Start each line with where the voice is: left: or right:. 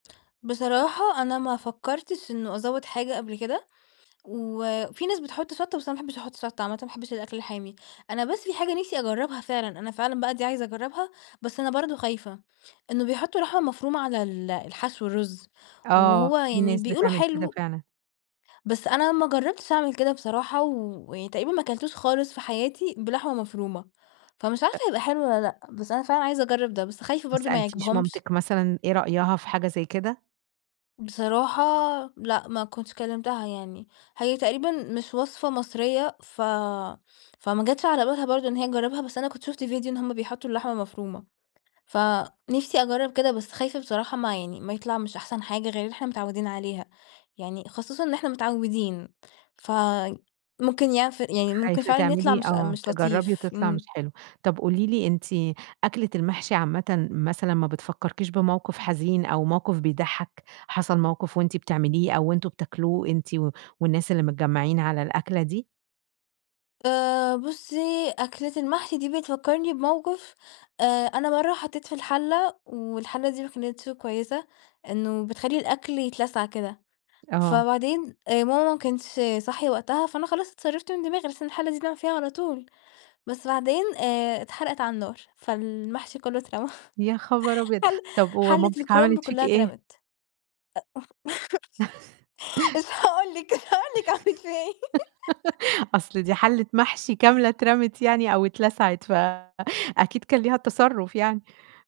left: بصراحة، أنا ما فكرتش إنّه أزود حاجة قبل كده، وفي ناس بتحط شطة، بس أنا ما باحبش أحط شطة عامةً، ما باحبش الأكل الحامي. أنا بس في حاجة نفسي أجربها فعلًا، أنا فعلًا بقى دي عايزة أجربها، بس أنا برضو خايفة، إنّه بيحطوا لحمة مفرومة على ال الحشو، الرز،
right: آه،
left: وهو
right: في
left: يعني
right: ناس
left: بيقولوا
right: بتعمل كده
left: حلو.
right: فعلًا.
left: بس، أنا ما جرّبتش أعمل كده بصراحة، ويعني تقريبًا ما كلتوش خالص في حياتي بلحمة مفرومة، فمش عارفة
right: ت
left: هيبقى حلو والّا لأ؟ بس أنا فعلًا عايزة أجرّب ده، بس خايفة
right: ما
left: برضو ما
right: سألتيش
left: يعجبهمش.
right: مامتِك مثلًا، إيه رأيها في حاجة زي كده؟
left: بصراحة لأ، ما كنتش كلمتها يعني. هي تقريبًا مش وصفة مصريّة، ف فما جاتش على بالها برضو إن هي تجرّبها، بس أنا كنت شُفت ڤيديو إن هم بيحطوا اللحمة مفرومة، فنفسي أجرّب كده، بس خايفة بصراحة ما يعني ما يطلع مش أحسن حاجة غير اللي إحنا متعودين عليها، يعني خصوصًا إن إحنا متعودين، فممكن يعف يعني ممكن
right: خايفة
left: فعلًا يطلع
right: تعملي
left: مش
right: آه،
left: مش
right: تجرّبي
left: لطيف.
right: وتطلع مش
left: آمم.
right: حلو. طب قولي لي أنتِ، أكلة المحشي عامةً مثلًا ما بتفكركيش بموقف حزين أو موقف بيضحك؟ حصل موقف وأنتِ بتعمليه أو أنتم بتاكلوه، أنتِ والناس اللي متجمعين على الأكلة دي؟
left: آآ بُصّي، أكلة المحشي دي بتفكرني بموقف. آآ أنا مرّة حطيت في الحلة، والحلة دي ما كانتش كويّسة، إنّه بتخلّي الأكل يتلسع كده.
right: آه.
left: فبعدين ماما ما كانتش صاحية وقتها، فأنا خلاص اتصرفت من دماغي؛ بحيث إن الحلة دي بنعمل فيها على طول، بس بعدين آآ اتحرقت على النار، فالمحشي كلّه اترمى.
right: يا خبر أبيض!
left: ح
right: طب و
left: حلة
right: مامتِك
left: الكرمب
right: عملت فيكِ
left: كلها
right: إيه؟
left: اترمت. مش هاقول لِك مش هاقول لِك عملت فيَّ إيه.
right: أصل دي حلة محشي كاملة اترمت يعني أو اتلسعت، فأكيد
left: أ
right: كان ليها تصرف يعني.